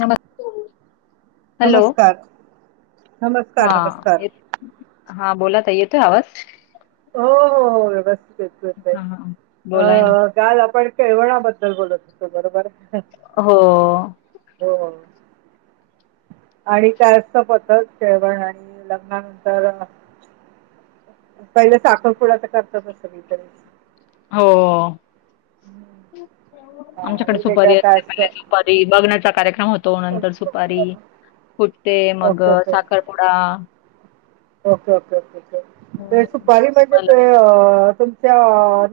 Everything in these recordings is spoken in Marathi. नम हॅलो नमस्कार नमस्कार हा नमस्कार हा बोला ताई येतोय आवाज हो हो हो व्यवस्थित य आहे हा हा. बोलाय अ काल आपण केळवणाबद्दल बोलत होतो बरोबर हो हो आणि काय असत पतच जेवण आणि लग्नानंतर पहिले साखरपुडा तर करतात असतं मर. हो आमच्याकडे आणि सुपारी वेगळं काय असते. असतं सुपारी बघण्याचा कार्यक्रम होतो नंतर सुपारी फुट्टे मग ओके ओके साखर. कडा. ओके ओके ओकेके हम्म. सुपारी म्हणजे मला ते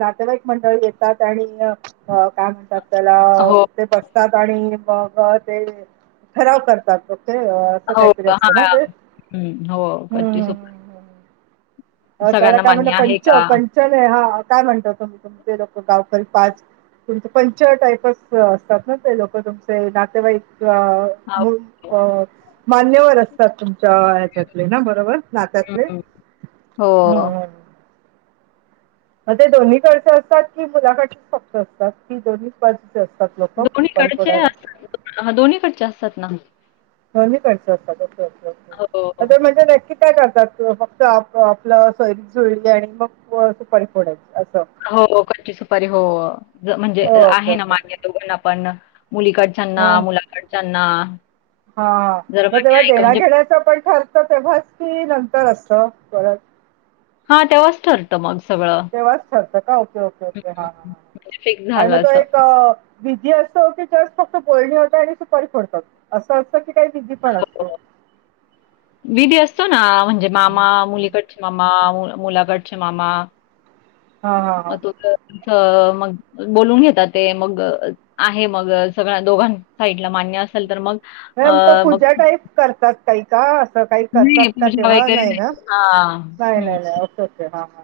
नातेवाईक मंडळ येतात आणि काय म्हणतात त्याला हो ते ब आणि मग ते ठराव करतात ओके असं हो काहीतरी हा असतं ना ते हम्म हो हं, कधी हं, सोप हं, हं. त्याला काय म्हणत मान्य आहे पंच का? पंचने हा काय म्हणत होतो मी तुमचे लक गावकरी पाच तुमचे पंच टाईपच असतात ना ते लोक तुमचे नातेवाईक हा, हो. मान्यवर असतात तुमच्या हच्यातले ना बरोबर नात्यातले हम्म हो हं, ग ते दोन्ही कडचे असतात कि मुलाकड फक्क्ष असतात की दोन्ही ज असतात लोक सुपारी दोन्हीकडचे पोडायला असतात. हा दोन्हीकडचे असतात ना दोण असतात ओके ओके हो. ओके म्हण जे काय करतात फक्त आपलं सैरीिक जुळली आणि मग सुपारीफोडे असं हो कची सुपारी हो म्हणजे ओके आहे ना ओके मान्य दोघण पण मुलीकड ह हा जर मग मान्य तेव्हा आहे का देण्या म्हणजे घेण्याचं पण ठर तेव्हाच की नंतर असत परत हा तेव्हाच ठरतं मग सगळं ठरत का ओके ओके हं, ओके ह ह म्हणजे फिक्स आणि मग झालं तो असं. एक विधी असतो की जास्त फक्त बोलणी होत आणि सुपारी फडतात असं असतं की काही विधी पण असतो हो. विधी असतो ना म्हणजे मामा मुलीकड मामा मुलाकड क्षमामा हां हां हां म मग बोलून घेतात ते मग आहे मग सगळ्या दोघां साईडला मान्य असेल तर मग मम तो अ, मग पूजा टाईप करतात काही का असं काही करतात नाही का पूजा तेव्हा वगैरे नाही ना हां. नाही हं, नाही नाही अस अस हा ह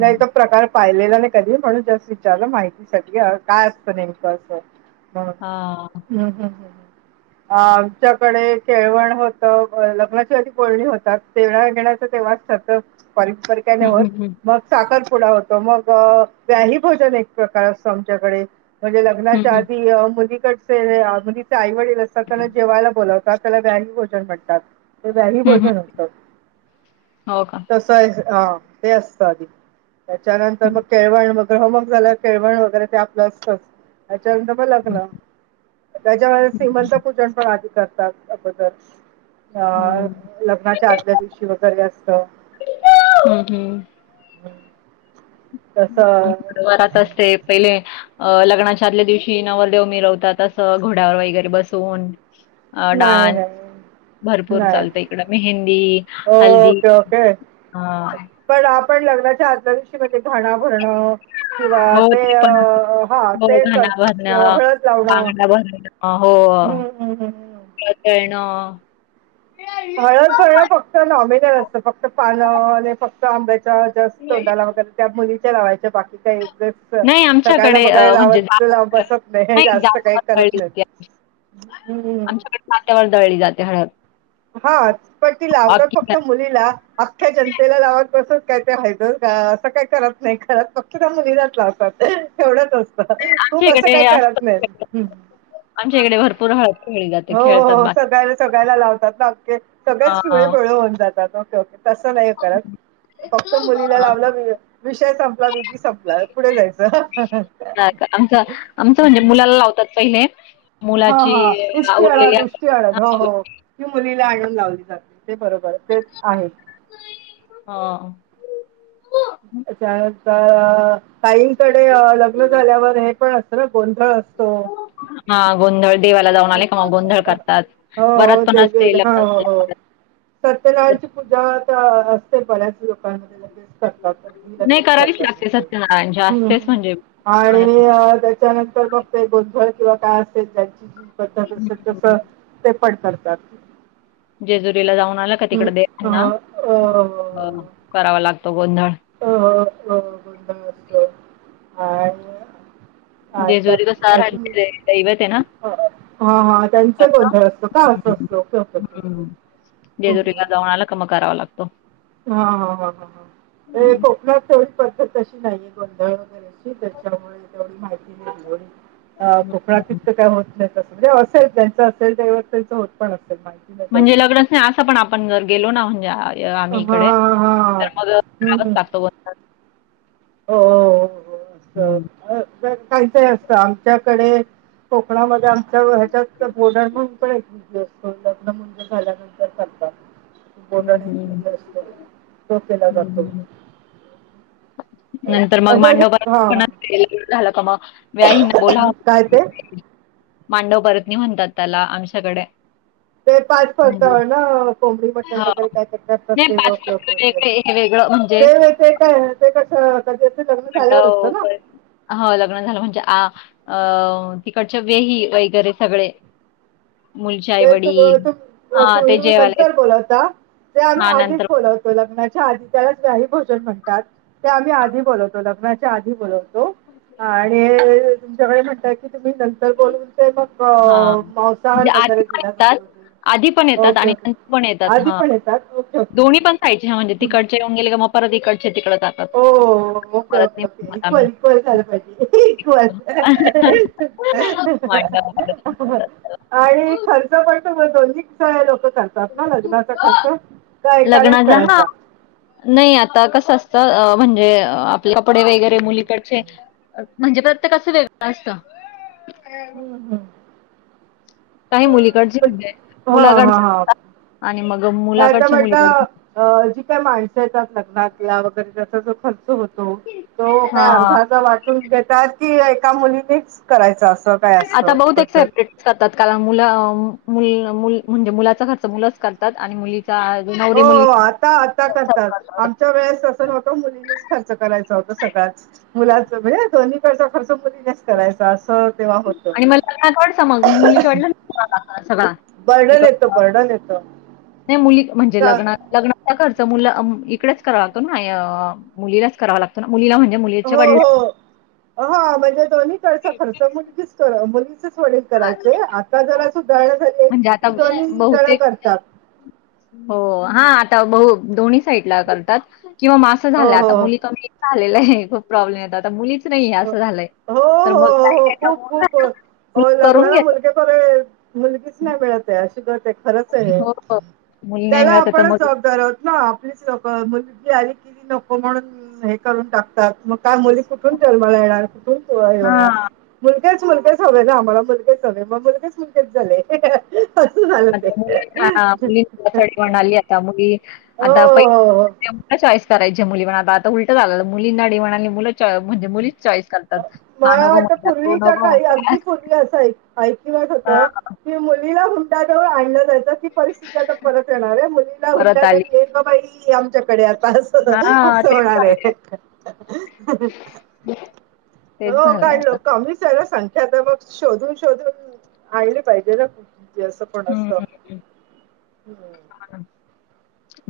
नाही तर प्रकार पाहिलेला नाही कधी म्हणून जास्त विचारलं माहितीसाठी काय असतं नेमकं असं ह हां. हम् हम् ह् आमच्याकडे केळवण होत लग्नाची आधी बोलणी होतात तेवढ घेण्याचा तेव्हा सन सुपारी पार काही हं, नाही हं, हं. होत साखरपुडा होतो मग व्याही भोजन एक प्रकार असत आमच्याकडे म्हणजे हं, लग्नाच्या हं. आधी मुलीकडचे मुलीचे आई वडील अस अस त्यांना जेवायला बोवतात त्याला व्याग भोजन म्हणतात व्याही हं, हं. भजन असतात हो का? तस ा ते असत आधी त्याच्यानंतर हं, मग केळवण मग म झा केळवण वगैरे ते आपलं असतं त्यानंतर हं. लग्न त्याच्यामुळे श्रीमंत पूजन पण आधी करतात अगोदर अ हं, लग्नाच्या आदल्या दिवशी वगैरे असत ह आच्याकडे वरात असते पहिले अ लग्नाच्या आदल्या दिवशी नवदेव मिरवतात असं घोड्यावर वगैरे बसवून अ नाही डान्स नाही भरपूर नाही चालत इकडं मेहंदी हल्दी ओके ओके ह पण आपण लग्नाच्या आल्या दिवशी म्हणजे घाणं भरणं किंवा हो ते पण असतं. हा हो ते कर घाणा भरणं, हळद लावणं बांगड्या हो हं, हं, हं, हं. ळ करळणं फक्त नॉमिनल असतं फक्त पानं आणि फक्त आंब्याच्या जस्ट तोंडाला वगैरे त्या मुलीच्या लावायच्या बाकी का नाही सगळना आमच्याकडे अ, वगैरे म्हणजे लावत लाव जात बसत नाही जास्त काही जात्यावर करत दळली नाही जाते. आमच्याकडे नाात्यावर दळली जाते हळद हा प्टी लावत अख्खी फक्त मु अखख्या जनतेला लावत बसत का ते ह असं काही करत नाही करत मुली जातला असतात एवढच असत आमच्या खूप असं काय इकडे करत असतात नाही आमच्या इकडे भरपूर हळद खेळली जाते. हो खेळतात हो बाकी सगला सगळयला लावतात ओ सगळेच पिवळे हां, पेळळे होऊन जातात ओके ओके तस नाही करत फक्त मुलीला हां. लावलं विषय संपला विधी संप का आमच आमचं म्हणजे मुलाला लावतात पहिले हां, मुलाची हां. उष्टी आवडले हळद, उष्टी हो हो ती मुलीला आणून लावली जाते ते बरोबर तेच आहे हा अचान तईंकडे लग्न झाल्यावर हे पण अस ज गोंधळ असतो हा गोंंदळ देवाला जाऊन अ, आले कि गोंधळ अ, करतात हो हो बरात पण असे ल सत्यनारायण ची पूजा आता असते बऱ्याच लोकांमध्ये लगे नाही करावीच लागते सत्यनारायणची ण असतेच म्हणजे आणि हं, त्या त्यानंतर मग ते गोंधळ किंवा काय असल जची जी पद्धत अस तस हं. ते पड करतात जेजुरीला जाऊन आलं का हम्म तिकड देवना अ अ करावा लागतो गोंधळ अ गुंधळ असतो आणि हा त्या जेजुरी का सारा अजून रहिवत आहे ना हा हा त्यांच त्याचा गंधळ असतो का असं असतोप जजोरीला जाऊनला क म करावा लागतो हा ह ह ह ते हं. कोकणातव पद्धतशी नाही गोंधळ वगैरेची त्याच्यामुळे तेवढी माहिती नाही दि हो अ कोकणात हं. तकं काय होत नाही तं म्हणजे असेल त्यांच असेल तेव त्यांच होत पण असेल माहि म्हणजे लग्च नाही असं पण आपण जर गेलो ना म्हणजे हा आम्ही हा इकडे हा तर मग हम्म, हम्म. लागतो हो हो हो हं. हो अस अ काहीच असतं आमच्याकडे कोकणामध्ये ह्याच्यात बोर्डर म्हण पण एक असतो लग्न म्हणजे झाल्यानंतर करचातात बोड हं, ये हं. जे असतो तो केला हं, जातो हं. नंतर मग असे मांडव असं प हा झालं का मग व्याही बोला काय ते मांडव परतनी म्हणतात त्याला आमच्याकडे ते पाच फत म्हणजे ना कोंबडी मटण हां. वगैरे काय नाही करतते ओके वाजता ओके ओे वेगळे हे वेगळं म्हणजे ते ते काय ते कस क लग्न चालेवर असतं ना ह लग्न झालं म्हणजे आ अ तिकडच्या वेही वगैरे सगळे मुलीचे ते त आई-वडील तु हां, ते तुम्ही जेवायला नंतर येतात बोलवता ते आम्ही हां, आधीच नंतर बोलवत लग्नाच्या आधी त्याला व्याही भोजन म्हणतात ते आम्ही आधी बोलवतो लग्नाच्या आधी बोलवतो आणि तुमच्याकडे म्हणत की तुम्ही न तर बोलून ते मग हां. मांसाहार म्हणजे आधी वगैरे पण दिला येतात, जातो आधी पण येतात ओके आणि ओके नंत पण येतात आधी हा पण येतात ओके ओके दोन्ही ओके पण खयचे ह म्हणजे तिकड ऊन गेले का मग परत त इकडचे तिकडे जात ओ okay okay okay equal equal झालं पाहिजे इक्व मांडवावर म्हणतात. आणि खर्च पणतो म दोन्ही कसा लोकत लग्नाचा खर्च तर एकालाच लग्नाचा हां, करायचा नाही आता कसं असतं म्हणजे कपडे वगैरे मुलीकडचे म्हणजे प्रत्येकाच वेगळं असत हम् हम काही मुलीकडचे म्हणज पण- हा मुलाकडच हा हा आणि मग मुलाकडच्या मुलीकड अ जी काय माणसं येतात लग्नातला वगैरे त्याचा जो खर्च होतो तो काय हां. अर्धध वाटून घेतात की एका मुलीनीच करायचं असं काय आता असतं बहुत पद्धत एक्सायटेड करतात कारण मु म्हणजे मुलाचा खर्च मुलंच करतात आणि मुलीचा हो नवरी मुलगी आता आता करतात आमच्या वेळेस मुलीनीच खर्च करायचा होत सकाळ मुलाच म्हणजे द चा खर्चट करायचा असं तेव्हा होतं आणि मला सड स मग मुलीच्या वाटलं सगळा इकड वर्डन येतं नाही मुली म्हणजे का? लग् लग् खर्च मुलं इकडेच करावा लागतो ना मुलीलाच करावा लागतो मुलीला म्हणे मुली हो हो हा म्हणजे दोन्ही तडचा खर्च दिस मुलीचच वडील आ, करायचंय आता जरा सुधारणा झाली म्हणजे आता की दोन्ही जण बहुतेक करतात हो हा आता ब दोन्ही साईडला करतात किंवा मासं हो झालं हो आता मुली कमी झालेला आहे खूप प्रॉब्लेम येत आता मुलीच नाही हो अस झालंय हो तर मग हो खूप खूप हो का लग्नाला मुलगे मुलगीच नाही मिळत अशी करते खच हो, हो. मुली नाही त्याला मिळत आता आपणच मग जबाबदार आहत ना आपलीच नक मुलगी आली किली नको म्हणून हे करून टाकतात मग काय मुली कुठून जलवाला येणार तु येवणार हां. मुलग्याच मुलग्याच हवे ना मला मुलगाच झालेय मला मुलगेच मुलगेच झाले असं झालं म ते मु मुलींवण आली आता मुली हो आता हो पहि चॉईस करायचे मुली म्हणा आतालटं झा आलं मुलींनाडी म्हणाली मु म्हणजे मुलीच चॉईस करतात. हा मला नको वाटत म्हणतात, तू पूर्वीच्या नको काही म्हणतात अगदी पूर्वी असं ऐकिवच हां, होत मुलीला हुंटाजवळ आणलं जायचं परिस्थिती परत येणार आहे मुलीला परत आली. हुंड्यारी बाबा आमच्याकडे आता हां, असं तेच होणार आहे झालंय. ब हो काढलं काम दिसायला सांग ता मग शोधून शोधून आणले पाहिजे ना अस कोण असत हं.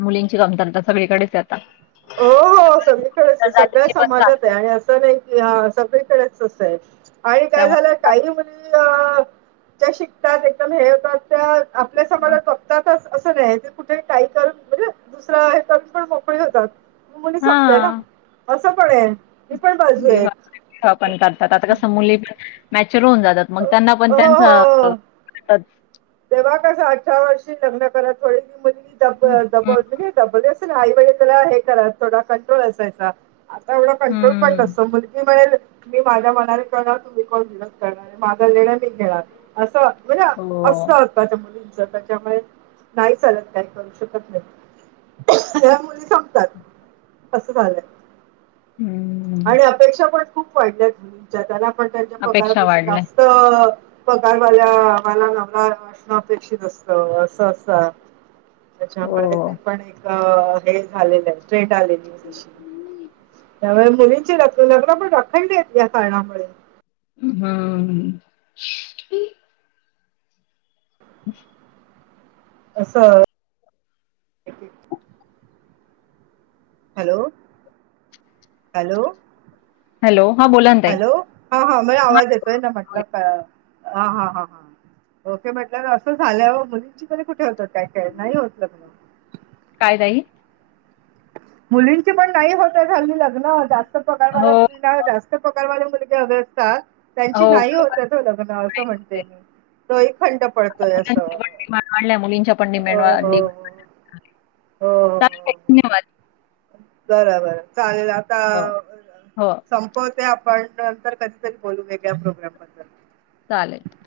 मुलींची कमतरता सगळीकडेच येत हो हो सगळीकडे सगळ्या पण समाजात चालते. आहे आणि असं नाही क हा सगळीकडेच असं आहे आणि काय त्यामुळे झालं काही मुली ज्या शिकतात एकदम हे होतात त्या आपल्या मग समाजातपतातच असं नाही ते कुठे काही करून म्हणजे दुसरा हे करून पण मोकळी होतात मी मुली संपलंय ना हां, असं पण आहे ती पण बाजू विवाह एक पण करतात आता का समली पण मॅचर होऊन जातात मग त्यांना पण हो त्यांचं हो तेव्हा कसं अठरा वर्षी लग्न करा थोडे हं, मुलग दबब हं. म्हणजे ब ना आई वेळी तला हे करा थोडा कंट्रोल असायचा आता एवढं कंट्रोल पण हम्म. नसतं मुलगी म्हळे मी माझ्या मनाने कणार तुम्ही कोण विनत करणार माझा र्ण मी घेणार असं म्हणजे हो स् मुलीच त्याच्यामुळे नाही चालत काही करू शकत नाही ह मुली सांगतात असं झालंय हम्म आणि अपेक्षा पण खूप वाढल्या ज त्यांना पण त्यांच्या अपेक्षा पगारापेक्षा वाढल्या. जास्त तर बघार माला मला मा अपेक्षित असत अस अस त्याच्यामुळे हो. पण एक झालं आहे टेट आलेली त्या मुलींची ल लग्न पण रखं देत या कारणामुळे हा ह असं हॅलो हॅलो हॅलो हा बोला हॅलो हा हा म हां. आवाज येतोय ना म्हटलं हा हा हा हां ओके म्हट असं झाल्यावर मुलींची क कुठे होतात काय खेळ नाही होत काय तई मुलींची पण नाही होत झाली लग्न जास्त हो, पगारवाल्या मुलीं जास्त प्रकारवाले मुलगे हवे असतात त्यांची नाही हो त्याच लग्न असं म्हणते आहे. मी तोही खंड पडतोय असं मुलांच्या पण डिमांड वाढल्या, मुलींच्या पण अ डिमांड वाढली. हो धन्यवाद बर बरं चालेल आता हो, हो. संपवते आपण नंतर कधीतरी बोलू घे प्रोग्राम बद्दल चालेलल